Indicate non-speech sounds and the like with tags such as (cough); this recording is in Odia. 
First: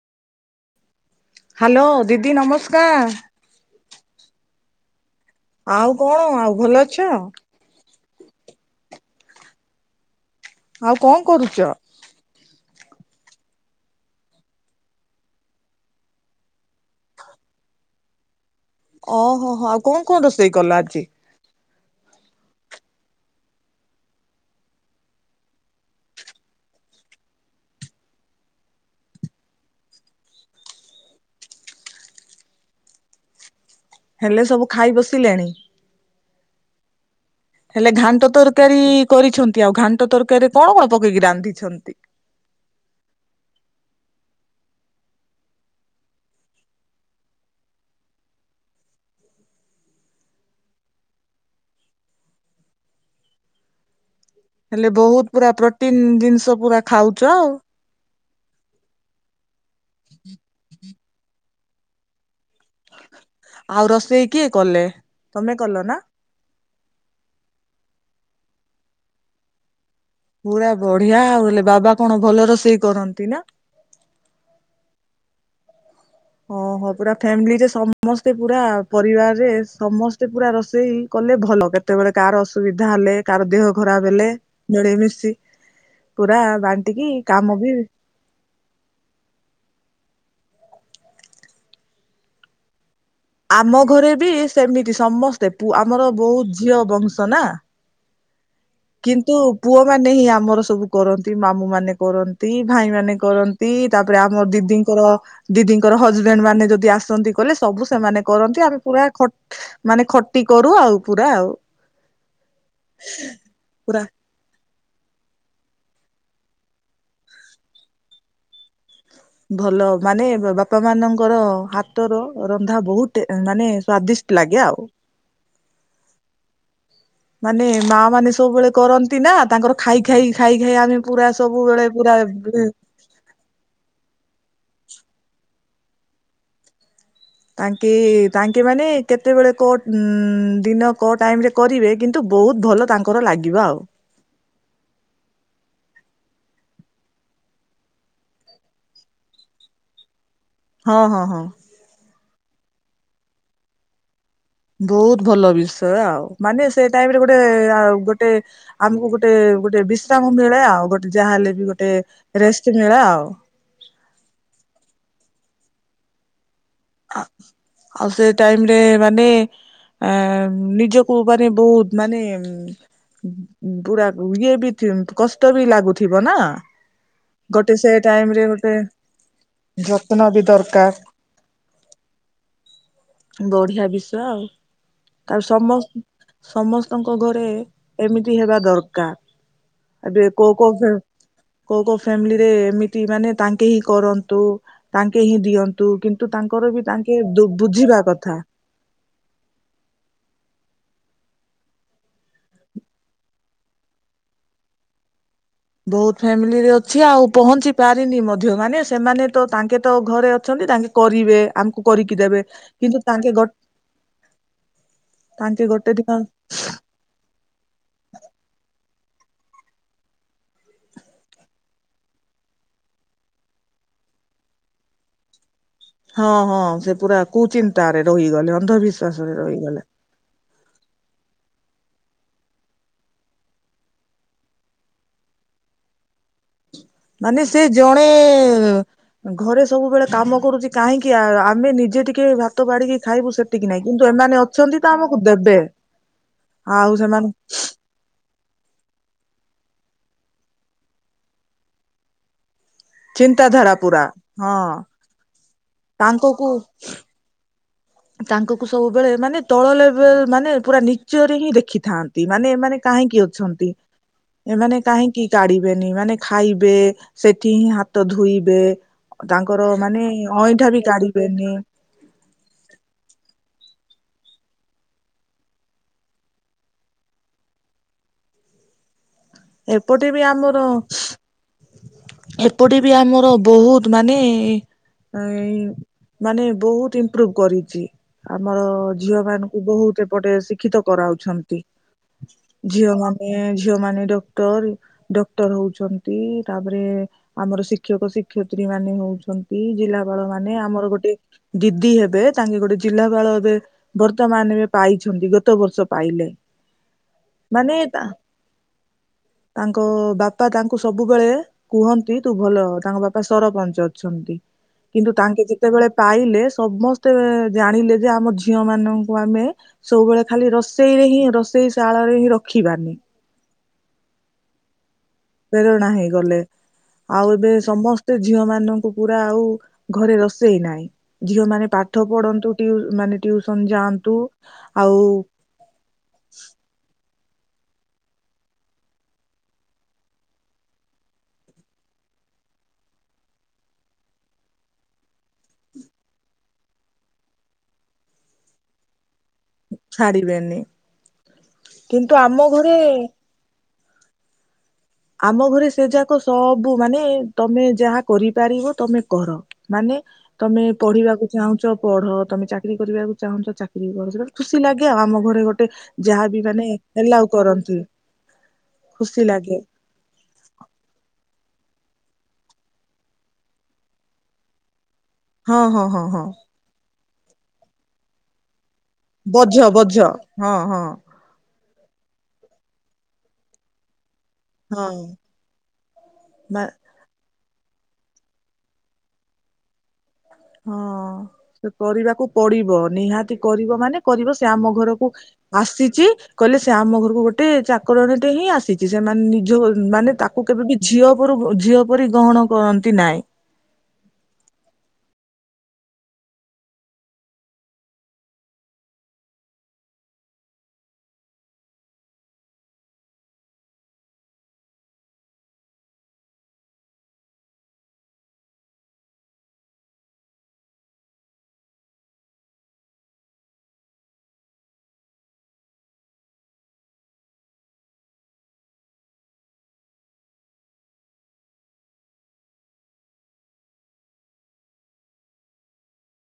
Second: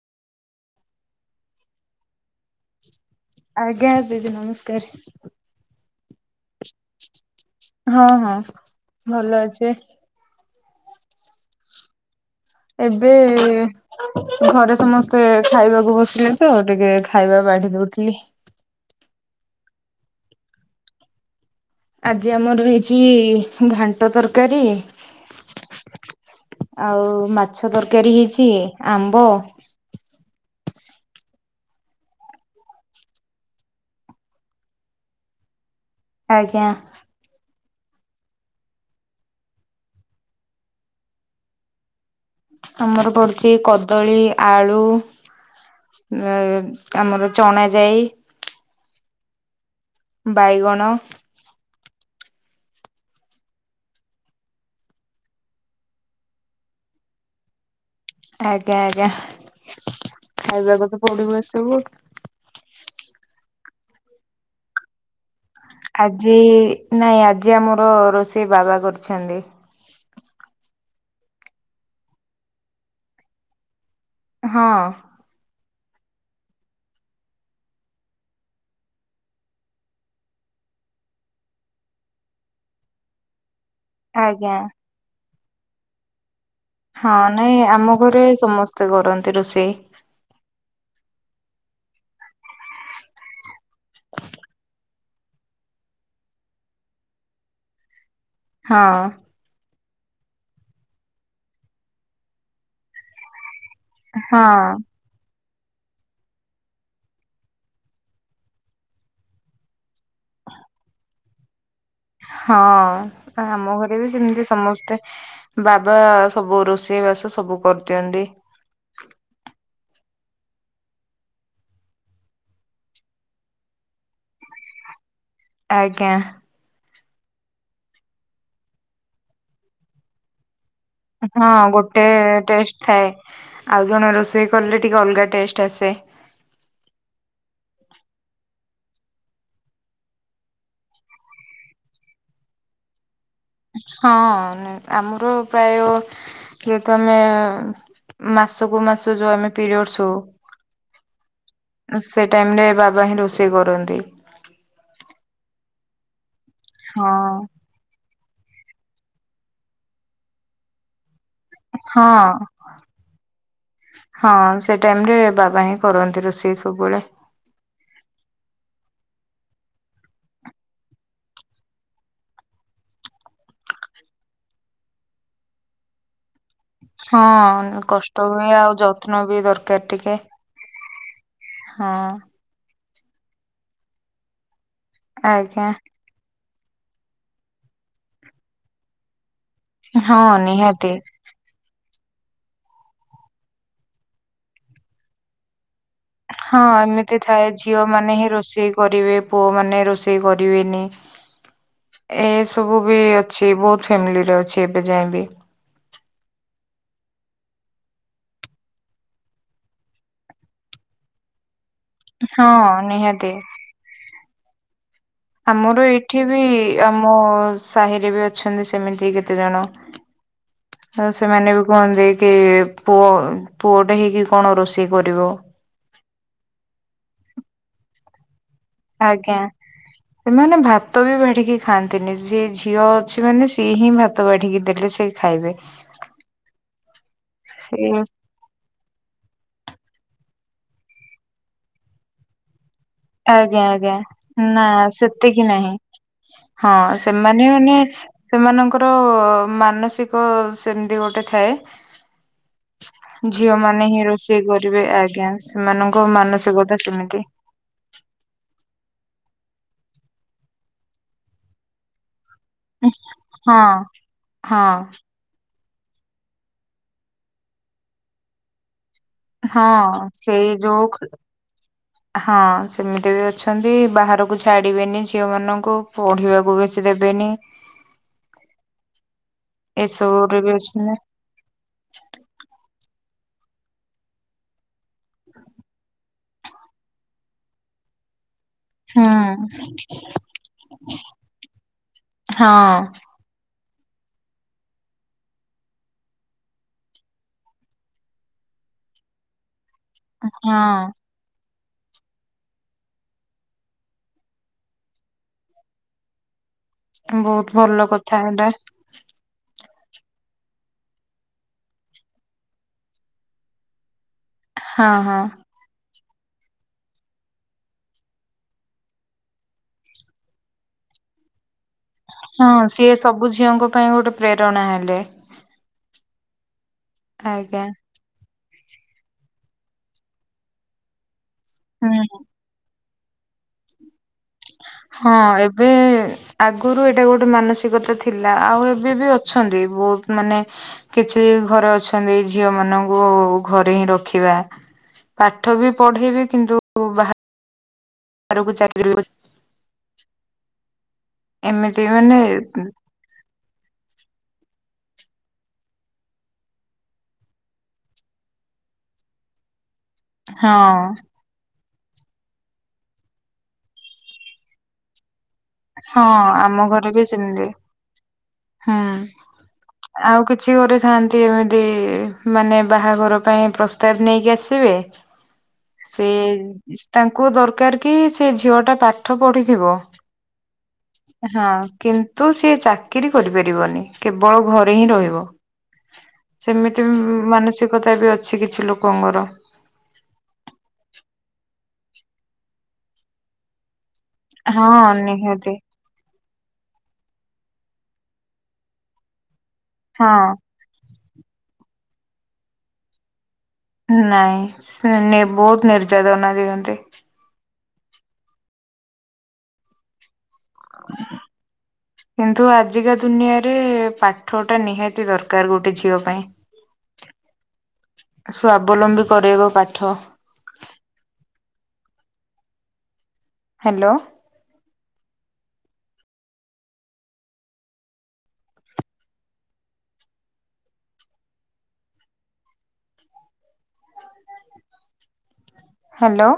ହ୍ୟାଲୋ। ଦିଦି ନମସ୍କାର। ଆଜ୍ଞା ଦିଦି ନମସ୍କାର। ଆଉ କଣ। ଆଉ ଭଲ ଅଛ? ହଁ ହଁ ଭଲ ଅଛି। ଆଉ କଣ କରୁଛ? ଏବେ ଘରେ ସମସ୍ତେ ଖାଇବାକୁ ବସିଲେ ତ। ଟିକେ ଖାଇବା ବାଢି ଦଉଥିଲି। ଓହୋ ହୋ ଆଉ କଣ, କଣ ରୋଷେଇ କଲ ଆଜି? ଆଜି ଆମର ହେଇଛି ଘାଣ୍ଟ ତରକାରୀ। ଆଉ ମାଛ ତରକାରୀ ହେଇଛି। ଆମ୍ବ। ହେଲେ ସବୁ ଖାଇ ବସିଲେଣି? ଆଜ୍ଞା। ହେଲେ ଘାଣ୍ଟ ତରକାରୀ କରିଛନ୍ତି। ଆଉ ଘାଣ୍ଟ ତରକାରୀରେ କଣ କଣ ପକେଇକି ରାନ୍ଧିଛନ୍ତି। ଆମର ପଡୁଛି କଦଳୀ, ଆଳୁ। ଆମର ଚଣା ଯାଇ। ବାଇଗଣ। ହେଲେ ବହୁତ ପୁରା ପ୍ରୋଟିନ ଜିନିଷ ପୁରା ଖାଉଛ ଆଉ। ଆଜ୍ଞା ଆଜ୍ଞା। ଖାଇିବାକୁ ତ ପଡିବ ଏସବୁ। ଆଉ ରୋଷେଇ କିଏ କଲେ? ତମେ କଲ ନା? ଆଜି। ନାଇଁ ଆଜି ଆମର ରୋଷେଇ ବାବା କରୁଛନ୍ତି। ପୁରା ବଢିଆ ଆଉ। ହେଲେ ବାବା କଣ ଭଲ ରୋଷେଇ କରନ୍ତି ନା? ହଁ। ଓହୋ ପୁରା ଫ୍ୟାମିଲିରେ ସମସ୍ତେ ପୁରା ପରିବାରରେ ସମସ୍ତେ ପୁରା ରୋଷେଇ କଲେ ଭଲ କେତେବେଳେ କାହାର ଅସୁବିଧା ହେଲେ, କାର ଦେହ। ଖରା ବେଲେ ଆଜ୍ଞା ଜଳେଇ ମିଶି ପୁରା। ବାଣ୍ଟିକି ହଁ। କାମ ନାଇଁ ବି ଆମ ଘରେ ସମସ୍ତେ କରନ୍ତି ରୋଷେଇ। ଆମ ଘରେ ବି ସେମିତି ସମସ୍ତେ। ଆମର ବହୁତ ଝିଅ ବଂଶ ନା। ହଁ କିନ୍ତୁ ପୁଅ ମାନେ ହିଁ ଆମର ସବୁ କରନ୍ତି, ମାମୁଁ ମାନେ କରନ୍ତି, ଭାଇ ମାନ କରନ୍। ତି ତାପରେ ଆମର ହଁ ଦିଦିଙ୍କର। ଦିଦିଙ୍କର ହଜବେଣ୍ଡ ମାନେ ଯଦି ଆସନ୍ତି କହିଲେ ସବୁ ସେମାନେ କରନ୍ତି। ଆମେ ପୁରା ମାନେ ଖଟି କରୁ ଆଉ ପୁରା ଆଉ। ହଁ ଆ ଆମ ଘରେ ପୁରା ବି ସେମିତି ସମସ୍ତେ ବାବା ସବୁ ରୋଷେଇ ବାସ ସବୁ କରିଦିଅନ୍ତି। ଭଲ ମାନେ ବାପା ମାନଙ୍କର ହାତର ରନ୍ଧା ବହୁତ ମାନେ ସ୍ଵାଦିଷ୍ଟ୍। ଲାଗେ ଆଉ। ଆଜ୍ଞା। ମାନେ ମା ମାନେ ସବୁବେଳେ କରନ୍ତି ନା ତାଙ୍କର ଖାଇ ଖାଇ ଖାଇ ଖାଇ ଆମେ ପୁରା ହଁ ସବୁବେଳେ ଗୋଟେ ପୁରା ଟେଷ୍ଟ ଥାଏ ଆଉ ଜଣେ ରୋଷେଇ କଲି ଟିକ ଅଲଗା ଟେଷ୍ଟ ଆସେ। ତାଙ୍କେ ତାଙ୍କେ ମାନେ କେତେବେଳେ କୋଉ ଉ ଦିନ କୋଉ ଟାଇମ ରେ କରିବେ କିନ୍ତୁ ବହୁତ୍ ଭଲ ତାଙ୍କର ଲାଗିବ ଆଉ। ହଁ ଆମର ପ୍ରାୟ ଯେହେତୁ ଆମେ ମାସକୁୁ ମାସ ଯୋଉ ଆମେ ପିରିୟଡସ୍ ହଉ ହଁ ହଁ ହଁ। ସେ ଟାଇମ ରେ ବାବା ହିଁ ରୋଷେଇ କରନ୍ତି। ବହୁତ ଭଲ ବିଷୟ ଆଉ ମାନେ ସେ ହଁ ଟାଇମରେ ଗୋଟେ ଗୋଟେ ଗୋଟେ ଆମକୁ ଗୋଟେ ଗୋଟେ ବିଶ୍ରାମ ମିଳେ ଆଉ ଗୋଟେ। ଯାହାହେଲେ ବି ଗୋଟେ ହଁ ରେଷ୍ଟ୍ ମିଳେ ଆଉ। ନାହିଁ କରନ୍ତି ରୋଷେଇ। ସବୁବେଳେ। ଆଉ ସେ ଟାଇମ ରେ ମାନେ ଆଁ ନିଜକୁ ମାନେ ବହୁତ ମାନେ। ପୁରା ଇଏ ବି କଷ୍ଟ ବି ଲାଗୁଥିବ ନା। ଗୋଟେ ହଁ ସେ କଷ୍ଟ ଟାଇମ ରେ ହୁଏ ଆଉ ଗୋଟେ ଯତ୍ନ ବି ଦରକାର ଟିକେ ଯତ୍ନ ବି ଦରକାର। (inaudible) ହଁ। ବଢ଼ିଆ ବିଷୟ ଆଉ ଆଜ୍ଞା ସମସ୍ ସମସ୍ତଙ୍କ ଘରେ ଏମିତି ହେବା ଦରକାର। ହଁ ଏବେ କକୋ କକୋ ଫେ କୋକୋ ନିହାତି କୋକୋ ଫ୍ୟାମିଲିରେ ଏମିତି ମାନେ ତାଙ୍କେ ହିଁ କରନ୍ତୁ ତାଙ୍କେ ହିଁ ଦିଅନ୍ତୁ। କିନ୍ତୁ ହଁ ତାଙ୍କର ବି ଏମିତି ତାଙ୍କେ ଥାଏ ଝିଅ ବୁଝିବା ମାନେ ହିଁ କଥା ରୋଷେଇ କରିବେ ପୁଅ ମାନେ ରୋଷେଇ କରିବେନି। ଏ ସବୁ ବି ଅଛି ବହୁତ ଫ୍ୟାମିଲିରେ ଅଛି ଏବେ ଯାଏବି। ବହୁତ ଫ୍ୟାମିଲିରେ ଅଛି ଆଉ ପହଞ୍ଚି ପାରିନି ମଧ୍ୟ ମାନେ ସେମାନେ ତ ତାଙ୍କେ ତ ଘରେ ଅଛ ତାଙ୍କେ କରିବେ ଆମକୁ କରିକି ଦେବେ ହଁ କିନ୍ତୁ ନିହାତି। ତାଙ୍କେ ଗ ଆମର ଏଇଠି ବି ଆମ ସାହିରେ ବି ଅଛନ୍ତି, ସ ସେମିତି କେତେ ଜଣ। ହ (inaudible) ଆଉ ସେମାନେ ବି କୁହନ୍ତି କି ପୁଅ ପୁଅଟେ ହେଇକି କଣ ରୋଷେଇ କରିବ। ହଁ ହଁ ସେ ପୁରା କୁଚିନ୍ତା ରେ ରହିଗଲେ ଅ ଆଜ୍ଞା ସେମାନେ ଭାତ ବି ବାଢିକି ଖାଆନ୍ତିନି ସେ ଝିଅ ଅଛି ମାନେ ସିଏ ହିଁ ଭାତ ବାଢିକି ଦେଲେ ସେ ଖାଇବେ। ମାନେ ସେ ଜଣେ ଘରେ ସବୁବେଳେ କାମ କରୁଚି କାହିଁକି ଆ ଆମେ ନିଜେ ଟିକେ ଭା ଭାତ ବାଢିକି ଖାଇବୁ ଆଜ୍ଞା ସେତିକି ନାହିଁ, ଆଜ୍ଞା କିନ୍ତୁ ଏମାନେ ନା ଅଛନ୍ତି ତ ଆମକୁ ସେତିକି ଦେବେ। ନାହିଁ ହଁ ସେମାନେ ମାନେ ସେମାନଙ୍କର ମାନସିକ ସେମତି ଗୋଟେ ଥାଏ। ଝିଅ ଚିନ୍ତାଧାରା ମାନେ ପୁରା ହିଁ ରୋଷେଇ ହଁ କରିବେ ଆଜ୍ଞା ସେମାନଙ୍କ ତାଙ୍କକୁ ମାନସିକତା ସେମିତି। ତାଙ୍କକୁ ସବୁବେଳେ ମାନେ ତଳ ଲେଭଲ ମାନେ ପୁରା ନିଚ୍ଚରେ ହିଁ ଦେଖିଥା ନ୍ତି ମାନେ ଏମାନେ କାହିଁକି ହଁ ଅଛନ୍ତି ହଁ ଏମାନେ କାହିଁକି କାଡି ବେନି ମାନେ ଖାଇବେ ସେଠି ହିଁ ହାତ ଧୋଇବେ ହଁ ତାଙ୍କର ମାନେ ସେଇ ଅଇଁଠା ବି ଯୋଉ କାଢିବେନି ହଁ ସେମିତି। କେତେ ବି ଅଛନ୍ତି ବାହାରକୁ ଛାଡିବେନି ଝିଅ ମାନଙ୍କୁ ପଢିବାକୁ ବେଶୀ ଦେବେନି। (inaudible) ଏପଟେ ବି ଏସବୁରେ ଆମର, ଅଛନ୍ତି ଏପଟେ ବି ଆମ ବହୁତ ମାନେ ଇ ମାନେ ବହୁତ ଇମ୍ପ୍ରୁଭ କରିଚି। ଆମର ଝିଅ ହୁଁ ମାନଙ୍କୁ ବହୁତ ଏପଟେ ଶିକ୍ଷିତ କରାଉଛନ୍ତି। ହଁ ଝିଅମାନେ ଝିଅମାନେ ଡ କ୍ଟର ଡକ୍ଟର ହଉଛନ୍ତି ତାପରେ ଆମର ଶିକ୍ଷକ ଶିକ୍ଷୟତ୍ରୀ ମାନେ ହଉଛନ ନ୍ତି ଜିଲ୍ଲାପାଳ ମାନେ ହଁ ଆମର ଗୋଟେ ଦିଦି ହେବେ ତାଙ୍କେ ଗୋଟେ ଜିଲ୍ଲାପାଳ ଏବେ ବର୍ତ୍ତମାନ ଏବେ ପାଇଛନ୍ତି ଗତ ବର୍ଷ ପାଇଲେ। ବହୁତ ମାନେ ଭଲ ତା କଥା ଏଇଟା। ତାଙ୍କ ବାପା ତାଙ୍କୁ ସବୁବେଳେ କୁହନ୍ତି ତୁ ଭଲ, ତାଙ୍କ ବାପା ସରପଞ୍ଚ ଅଛନ୍ତି। ହଁ କିନ୍ତୁ ହଁ ତାଙ୍କେ ଯେତେବେଳେ ପାଇଲେ ସମସ୍ତେ ଜାଣିଲେ ଯେ ଆମ ଝିଅ ମାନଙ୍କୁ ଆମେ ସବୁବେଳେ ଖାଲି ରୋଷେଇ ହିଁ ର ଶାଳରେ ହଁ ସିଏ ସବୁ ଝିଅଙ୍କ ପାଇଁ ଗୋଟେ ପ୍ରେରଣା ହେଲେ। ପ୍ରେରଣା ହେଇଗଲେ, ଆଉ ଏବେ ଆଜ୍ଞା। ସମସ୍ତେ ଝିଅ ମାନଙ୍କୁ ପୁରା ଆଉ ଘରେ ରୋଷେଇ ନାହିଁ ଝିଅମାନେ ପାଠ ହୁଁ ପଢନ୍ତୁ, ଟିଉ ମାନେ ଟିୟୁସନ ଯାଆନ୍ତୁ। ଆଉ ହଁ ଏବେ ଆଗୁରୁ ଏଇଟା ଗୋଟ ମାନସିକତା ଥିଲା ଆଉ ଏବେ ବି ଅଛନ୍ତି ବହୁତ ମାନେ କିଛି ଘରେ ଅଛନ୍ତି ଝିଅ ମାନଙ୍କୁ ଘରେ ହିଁ ରଖିବା। ପାଠ ବି ପଢେଇବି କିନ୍ତୁ ବା ହାରକୁ ଚାକିରୀ ଛାଡ଼ିବେନି ଏମିତି ମାନେ କିନ୍ତୁ ଆମ ଘରେ ଆମ ଘରେ ସେ ଯାକ ସବୁ ମାନେ ତମେ ଯାହା କରିପାରିବ, ତମେ କର। ମାନେ ହଁ ତମେ ପଢିବାକୁ ଚାହୁଁଚ ପଢ ତମେ ଚାକିରୀ କରିବାକୁ ଚାହୁଁଛ ଚାକିରି କର ଖୁସି ଲାଗେ ଆଉ ଆମ ଘରେ ଗୋ ଟେ ହଁ ଯାହାବି ଆମ ମାନେ ଘରେ ବି ଏଲ୍ଲାଓ ସେମିତି କରନ୍ତି, ହୁଁ। ଖୁସି ଲାଗେ। ଆଉ କିଛି ଗୋଟେ ଖାନ୍ତି। ଏମିତି ମାନେ ବାହାଘର ପାଇଁ ପ୍ରସ୍ତାବ ନେଇକି ଆସିବେ ହଁ ହଁ ହଁ ସେ ହଁ। ତାଙ୍କୁ ଦରକାର କି ସେ ଝିଅ ଟା ପାଖ ବଝ ବଝ ହଁ ହଁ। ହଁ, କିନ୍ତୁ, ସିଏ ଚାକିରି କରିପାରିବନି। କେବଳ ଘରେ ହିଁ ହଁ। ରହିବ, ମା ସେମିତି ମାନ ସିକତା, ବି ଅଛି କିଛି ଲୋକଙ୍କର। ହଁ, ସେ କରିବାକୁ ପଡିବ, ନିହାତି କରିବ ମାନେ କରିବ, ସେ ହଁ ଆମ ଘରକୁ ନିହାତି ଆସିଛି କହିଲେ- ସେ ଆମ ଘରକୁ ଗୋଟେ ଚାକରଣୀଟେ ହିଁ ଆସିଛି, ସେମାନେ ନିଜ ହଁ ମାନେ ତାକୁ କେବେ ବି ଝିଅ ଝିଅ ପରି ଗ୍ରହଣ କରନ୍ତି ନାଇଁ। ନାଇଁ ସେ ନି ବହୁତ ନିର୍ଯ୍ୟାତନା ଦିଅନ୍ତି। (unintelligible) କିନ୍ତୁ ଆଜିକା ଦୁନିଆରେ ପାଠ ଟା ନିହାତି ଦରକାର ଗୋଟେ ଝିଅ ପାଇଁ। ଆ (inaudible) ସ୍ୱାବଲମ୍ବୀ କରାଇବ ପାଠ। Hello hello